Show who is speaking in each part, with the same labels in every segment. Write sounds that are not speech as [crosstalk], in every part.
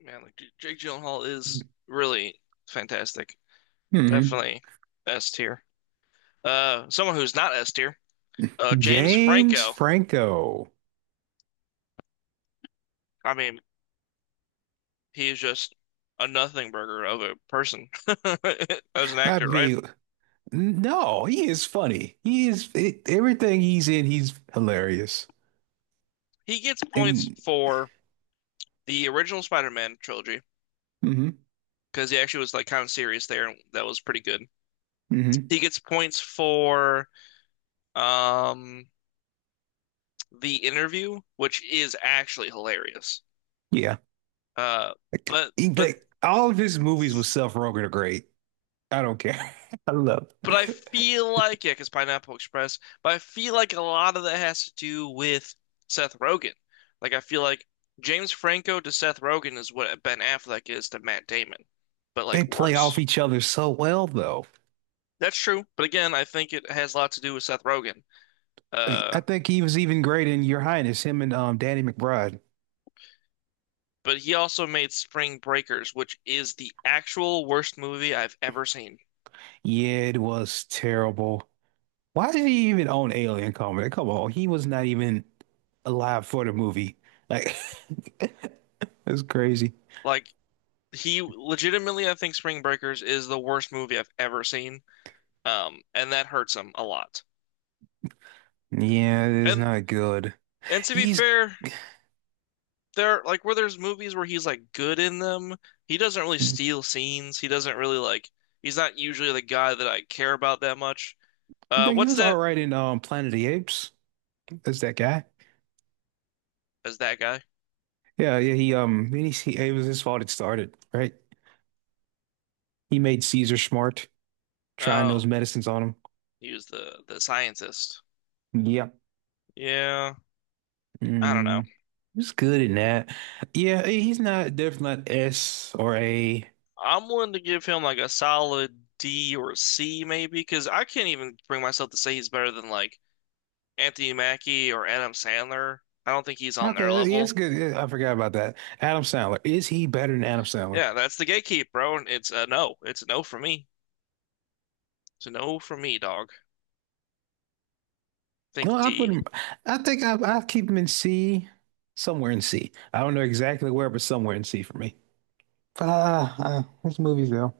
Speaker 1: Man, like Jake Gyllenhaal is really fantastic.
Speaker 2: Hmm.
Speaker 1: Definitely S tier. Someone who's not S tier, James
Speaker 2: James
Speaker 1: Franco.
Speaker 2: Franco.
Speaker 1: I mean, he is just a nothing burger of a person [laughs] as an
Speaker 2: I
Speaker 1: actor, right?
Speaker 2: mean, no, he is funny. He is it, everything he's in, he's hilarious.
Speaker 1: He gets points
Speaker 2: And
Speaker 1: for the original Spider-Man trilogy
Speaker 2: hmm
Speaker 1: because he actually was like kind of serious there, and that was pretty good.
Speaker 2: hmm
Speaker 1: He gets points for um The Interview, which is actually hilarious.
Speaker 2: yeah,
Speaker 1: Uh, but but
Speaker 2: like all of his movies with Seth Rogen are great. I don't care. [laughs] I love.
Speaker 1: But I feel like, yeah, because Pineapple Express, but I feel like a lot of that has to do with Seth Rogen. Like, I feel like James Franco to Seth Rogen is what Ben Affleck is to Matt Damon, but
Speaker 2: They
Speaker 1: like
Speaker 2: play off
Speaker 1: worse.
Speaker 2: each other so well, though.
Speaker 1: That's true. But again, I think it has a lot to do with Seth Rogen.
Speaker 2: I
Speaker 1: Uh,
Speaker 2: I think he was even great in Your Highness, him and Danny McBride.
Speaker 1: but he also made Spring Breakers, which is the actual worst movie I've ever seen.
Speaker 2: Yeah, it was terrible. Why did he even own Alien Covenant? Come on, he was not even alive for the movie. Like, [laughs] that's crazy.
Speaker 1: Like, he legitimately, I think Spring Breakers is the worst movie I've ever seen. And that hurts him a lot.
Speaker 2: Yeah, it is
Speaker 1: And
Speaker 2: not good.
Speaker 1: And to be
Speaker 2: He's,
Speaker 1: fair, there like where there's movies where he's like good in them, he doesn't really
Speaker 2: I
Speaker 1: steal scenes. He doesn't really like he's not usually the guy that I care about that much.
Speaker 2: think he
Speaker 1: What's
Speaker 2: was all
Speaker 1: that?
Speaker 2: right in Planet of the Apes. That's that guy.
Speaker 1: Is that guy?
Speaker 2: Yeah, yeah. He then he it was his fault it started, right? He made Caesar smart, trying those
Speaker 1: Oh,
Speaker 2: medicines on
Speaker 1: he was the scientist.
Speaker 2: him. Yeah.
Speaker 1: Yeah, I don't know.
Speaker 2: Mm, he was good in that. Yeah, he's not definitely not S or A.
Speaker 1: I'm willing to give him like a solid D or a C maybe because I can't even bring myself to say he's better than like Anthony Mackie or Adam Sandler. I don't think he's on their
Speaker 2: Okay, he is
Speaker 1: level.
Speaker 2: good. Yeah, I forgot about that. Adam Sandler. Is he better than Adam Sandler?
Speaker 1: Yeah, that's the gatekeep, bro. It's a no. It's a no for me. So no for me, dog. Think
Speaker 2: No, I put
Speaker 1: D.
Speaker 2: him. I think I keep him in C, somewhere in C. I don't know exactly where, but somewhere in C for me. Ah, his movies though.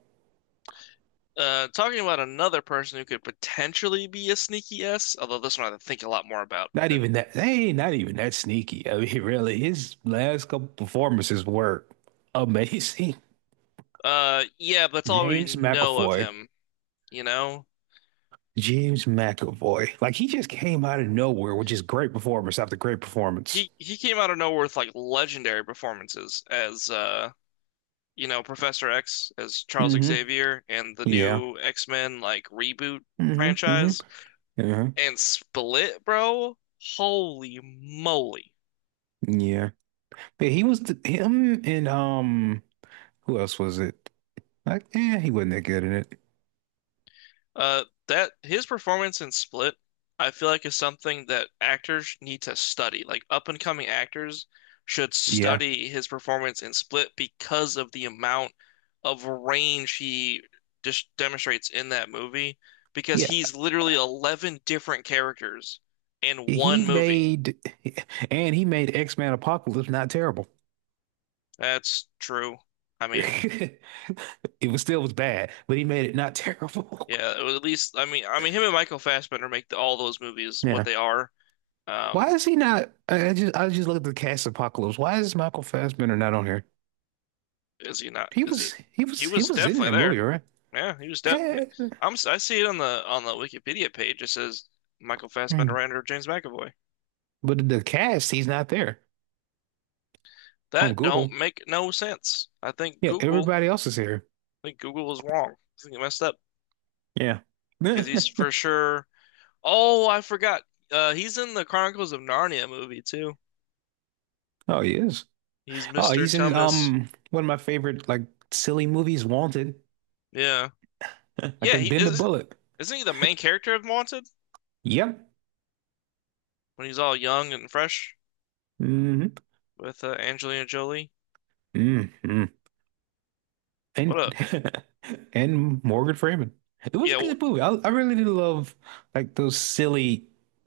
Speaker 1: Talking about another person who could potentially be a sneaky S, although this one I have to think a lot more about
Speaker 2: Not
Speaker 1: than.
Speaker 2: even that. Hey, not even that sneaky. I mean, [laughs] really, his last couple performances were amazing.
Speaker 1: Yeah, but
Speaker 2: [laughs]
Speaker 1: that's all we
Speaker 2: James
Speaker 1: know of
Speaker 2: McAvoy.
Speaker 1: him. You know,
Speaker 2: James McAvoy. Like he just came out of nowhere, which is great performance after great performance.
Speaker 1: he came out of nowhere with like legendary performances as you know, Professor X as Charles
Speaker 2: Mm-hmm.
Speaker 1: Xavier and the
Speaker 2: Yeah.
Speaker 1: new X-Men like reboot
Speaker 2: Mm-hmm. Mm-hmm.
Speaker 1: franchise
Speaker 2: Yeah.
Speaker 1: and Split, bro. Holy moly.
Speaker 2: Yeah. Yeah, him and who else was it? Like, he wasn't that good in it.
Speaker 1: That his performance in Split, I feel like is something that actors need to study. Like up and coming actors should
Speaker 2: Yeah.
Speaker 1: study his performance in Split because of the amount of range he just demonstrates in that movie. Because
Speaker 2: Yeah.
Speaker 1: he's literally 11 different characters in
Speaker 2: He
Speaker 1: one movie.
Speaker 2: made and he made X-Men Apocalypse not terrible.
Speaker 1: That's true. I mean,
Speaker 2: [laughs] It was still was bad, but he made it not [laughs] terrible.
Speaker 1: yeah, it was at least I mean him and Michael Fassbender make all those movies what
Speaker 2: Yeah.
Speaker 1: they are.
Speaker 2: Why
Speaker 1: Um,
Speaker 2: is he not I I just looked at the cast of Apocalypse. Why is Michael Fassbender not on here?
Speaker 1: Is he not?
Speaker 2: He
Speaker 1: Is he?
Speaker 2: was he
Speaker 1: He
Speaker 2: was he
Speaker 1: was
Speaker 2: was in that
Speaker 1: definitely
Speaker 2: movie,
Speaker 1: there.
Speaker 2: right?
Speaker 1: Yeah, he was de
Speaker 2: Eh,
Speaker 1: I'm. S- I see it on the Wikipedia page. It says Michael Fassbender
Speaker 2: hmm.
Speaker 1: and or James McAvoy.
Speaker 2: But the cast, he's not there on
Speaker 1: That don't
Speaker 2: Google.
Speaker 1: make no sense. I think
Speaker 2: Yeah,
Speaker 1: Google.
Speaker 2: everybody else is here.
Speaker 1: I think Google was wrong. I think it messed up
Speaker 2: Yeah.
Speaker 1: because he's for
Speaker 2: [laughs]
Speaker 1: sure. Oh, I forgot. He's in the Chronicles of Narnia movie too.
Speaker 2: Oh, he is.
Speaker 1: He's
Speaker 2: Oh,
Speaker 1: Mr.
Speaker 2: he's in
Speaker 1: Tumnus.
Speaker 2: one of my favorite like silly movies, Wanted.
Speaker 1: Yeah,
Speaker 2: [laughs] I
Speaker 1: yeah.
Speaker 2: can
Speaker 1: He
Speaker 2: bend a
Speaker 1: is.
Speaker 2: bullet.
Speaker 1: Isn't he the main character of Wanted
Speaker 2: Yep.
Speaker 1: when he's all young and fresh
Speaker 2: hmm
Speaker 1: with Angelina Jolie?
Speaker 2: hmm
Speaker 1: What a
Speaker 2: And [laughs] and Morgan Freeman. It was a
Speaker 1: yeah.
Speaker 2: good movie. I really did love like those silly,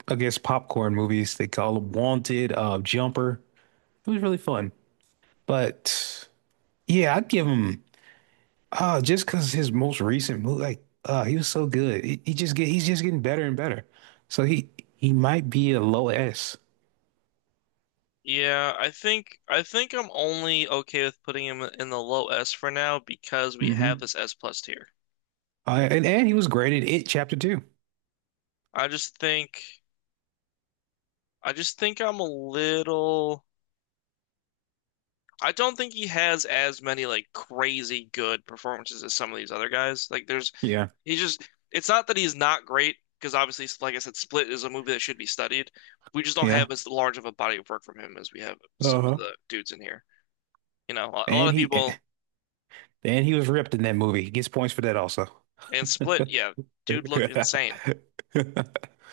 Speaker 2: I guess, popcorn movies. They call them Wanted, Jumper. It was really fun. But yeah, I'd give him. Just because his most recent move, like, he was so good. He's just getting better and better. So he might be a low S.
Speaker 1: Yeah, I think I'm only okay with putting him in the low S for now because we have
Speaker 2: Mm-hmm.
Speaker 1: this S plus tier.
Speaker 2: And he was graded It Chapter Two.
Speaker 1: I just think I just think I'm a little I don't think he has as many like crazy good performances as some of these other guys. Like there's
Speaker 2: Yeah,
Speaker 1: he just it's not that he's not great because obviously like I said Split is a movie that should be studied. We just don't
Speaker 2: yeah.
Speaker 1: have as large of a body of work from him as we have some of
Speaker 2: Uh-huh.
Speaker 1: the dudes in here. You know, a lot
Speaker 2: And
Speaker 1: of
Speaker 2: he eh,
Speaker 1: people
Speaker 2: and he was ripped in that movie. He gets points for that also.
Speaker 1: in Split, yeah, dude looked insane.
Speaker 2: [laughs]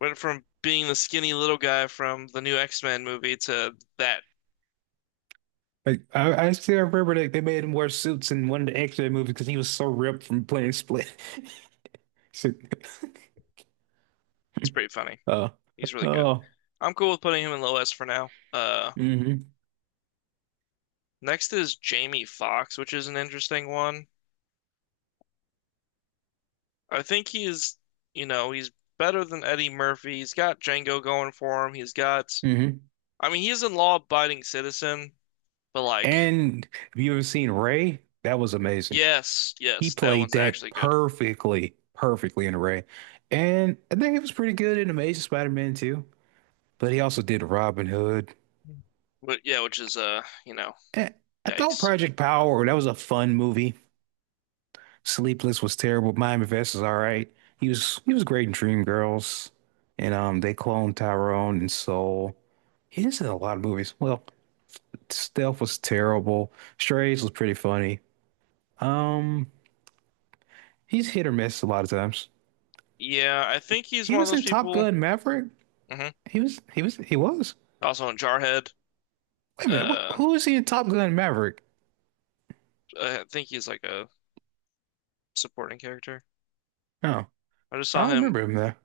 Speaker 1: Went from being the skinny little guy from the new X-Men movie to that.
Speaker 2: Like I still remember that they made him wear suits in one of the X-Men movies because he was so ripped from playing Split. [laughs] So-
Speaker 1: It's pretty
Speaker 2: [laughs]
Speaker 1: funny. He's
Speaker 2: Oh,
Speaker 1: really good.
Speaker 2: oh,
Speaker 1: I'm cool with putting him in low S for now.
Speaker 2: mhm.
Speaker 1: Next is Jamie Foxx, which is an interesting one. I think he's, you know, he's better than Eddie Murphy. He's got Django going for him. He's got,
Speaker 2: Hmm.
Speaker 1: I mean, he's a law-abiding citizen, but like,
Speaker 2: And have you ever seen Ray? That was amazing.
Speaker 1: yes,
Speaker 2: He
Speaker 1: yes, that
Speaker 2: played
Speaker 1: one's actually
Speaker 2: that
Speaker 1: good.
Speaker 2: perfectly, perfectly in Ray. And I think he was pretty good in Amazing Spider-Man too. But he also did Robin Hood.
Speaker 1: But yeah, which is, you know,
Speaker 2: Eh, I thought
Speaker 1: yikes.
Speaker 2: Project Power, that was a fun movie. Sleepless was terrible. Mind Invest is all right. He was great in Dreamgirls. And they cloned Tyrone and Soul. He is in a lot of movies. Well, Stealth was terrible. Strays was pretty funny. Um He's hit or miss a lot of times.
Speaker 1: Yeah, I think he's
Speaker 2: He
Speaker 1: one of
Speaker 2: was
Speaker 1: those
Speaker 2: in Top
Speaker 1: people.
Speaker 2: Gun Maverick.
Speaker 1: Hmm.
Speaker 2: He was.
Speaker 1: Also in Jarhead.
Speaker 2: Wait a minute, what,
Speaker 1: Uh,
Speaker 2: who was he in Top Gun Maverick?
Speaker 1: I think he's like a supporting character.
Speaker 2: No,
Speaker 1: I just
Speaker 2: I
Speaker 1: saw
Speaker 2: don't
Speaker 1: him.
Speaker 2: remember him there.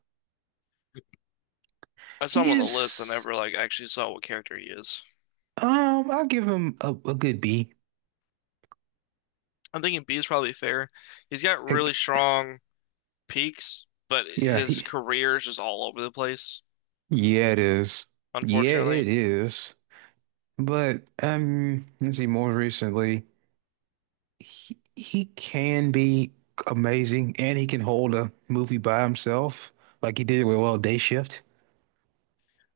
Speaker 1: I saw him
Speaker 2: He
Speaker 1: on the list. I
Speaker 2: is
Speaker 1: never like actually saw what character he is.
Speaker 2: I'll give him a good B.
Speaker 1: I'm thinking B is probably fair. He's got really
Speaker 2: Heck,
Speaker 1: strong peaks, but
Speaker 2: yeah,
Speaker 1: his
Speaker 2: he
Speaker 1: career is just all over the place,
Speaker 2: yeah it is. Yeah,
Speaker 1: unfortunately.
Speaker 2: it is. But let's see more recently. He can be amazing and he can hold a movie by himself like he did with well Day Shift.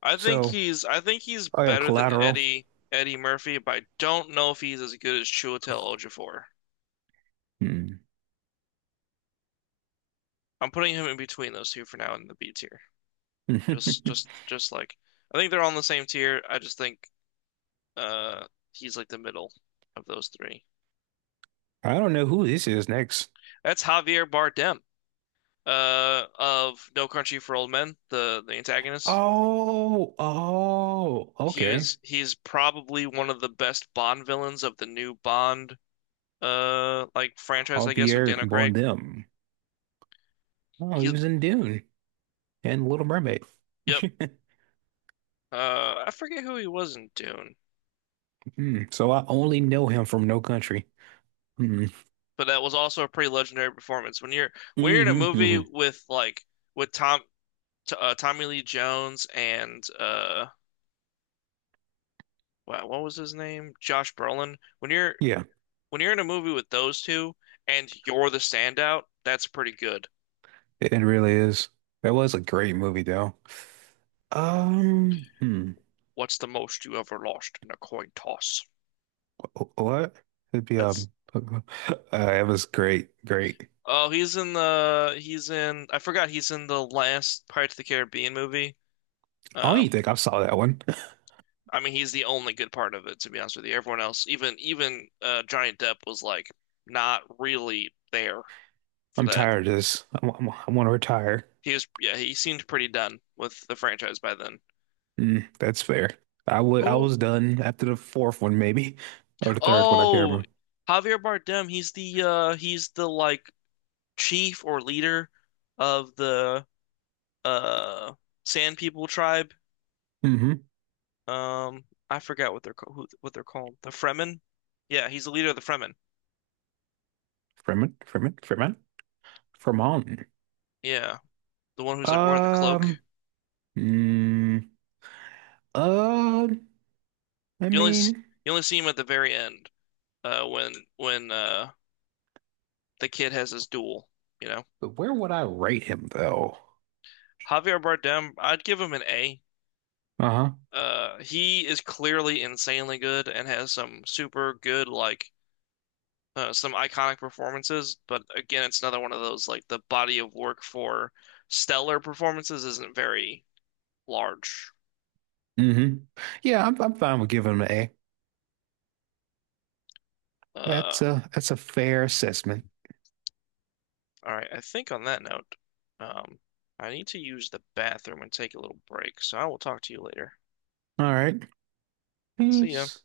Speaker 1: I think
Speaker 2: So,
Speaker 1: he's I think he's
Speaker 2: oh yeah,
Speaker 1: better than
Speaker 2: Collateral.
Speaker 1: Eddie Murphy, but I don't know if he's as good as Chiwetel Ejiofor.
Speaker 2: Hmm.
Speaker 1: I'm putting him in between those two for now in the B tier.
Speaker 2: [laughs] I
Speaker 1: Just like I think they're all on the same tier. I just think Uh, he's like the middle of those three.
Speaker 2: don't know who this is next.
Speaker 1: That's Javier Bardem, of No Country for Old Men, the antagonist.
Speaker 2: Oh, oh,
Speaker 1: He
Speaker 2: okay.
Speaker 1: was he's probably one of the best Bond villains of the new Bond like franchise, I guess, with
Speaker 2: Javier
Speaker 1: Daniel Craig.
Speaker 2: Bardem. Oh, he
Speaker 1: He,
Speaker 2: was in Dune and Little Mermaid.
Speaker 1: yep.
Speaker 2: [laughs]
Speaker 1: I forget who he was in Dune,
Speaker 2: Hmm, so I only know him from No Country. Hmm.
Speaker 1: but that was also a pretty legendary performance. When you're in a
Speaker 2: Hmm.
Speaker 1: movie
Speaker 2: Hmm.
Speaker 1: with like with Tommy Lee Jones and wow, what was his name? Josh Brolin. When you're
Speaker 2: Yeah,
Speaker 1: when you're in a movie with those two and you're the standout, that's pretty good.
Speaker 2: it really is. That was a great movie, though. Um, hmm,
Speaker 1: What's the most you ever lost in a coin toss?
Speaker 2: what? It'd be
Speaker 1: That's
Speaker 2: [laughs] it was great, great.
Speaker 1: oh, he's in I forgot he's in the last Pirates of the Caribbean movie.
Speaker 2: I don't
Speaker 1: Um,
Speaker 2: even think I saw that one. [laughs]
Speaker 1: I mean he's the only good part of it to be honest with you. Everyone else, even Johnny Depp was like not really there for
Speaker 2: I'm
Speaker 1: that.
Speaker 2: tired of this. I want to retire.
Speaker 1: He was yeah he seemed pretty done with the franchise by then.
Speaker 2: That's fair. I
Speaker 1: Who?
Speaker 2: was done after the fourth one maybe or the third one I can't
Speaker 1: Oh,
Speaker 2: remember.
Speaker 1: Javier Bardem. He's the like chief or leader of the uh Sand People tribe.
Speaker 2: Mm-hmm.
Speaker 1: Um, I forgot what they're ca- who, what they're called. The Fremen. Yeah, he's the leader of the Fremen.
Speaker 2: Fremen, Fremen, Fremen, Fremont.
Speaker 1: Yeah, the one who's like wearing the
Speaker 2: Um.
Speaker 1: cloak.
Speaker 2: Mm, uh. I
Speaker 1: You only s-
Speaker 2: mean,
Speaker 1: you only see him at the very end, when the kid has his duel. You know,
Speaker 2: but where would I rate him though?
Speaker 1: Javier Bardem. I'd give him an A.
Speaker 2: Uh-huh.
Speaker 1: He is clearly insanely good and has some super good like some iconic performances, but again, it's another one of those like the body of work for stellar performances isn't very large.
Speaker 2: Mm-hmm. Yeah, I'm fine with giving him an A.
Speaker 1: Uh,
Speaker 2: That's a fair assessment.
Speaker 1: all right, I think on that note, um, I need to use the bathroom and take a little break, so I will talk to you later.
Speaker 2: All right.
Speaker 1: See ya.
Speaker 2: Peace.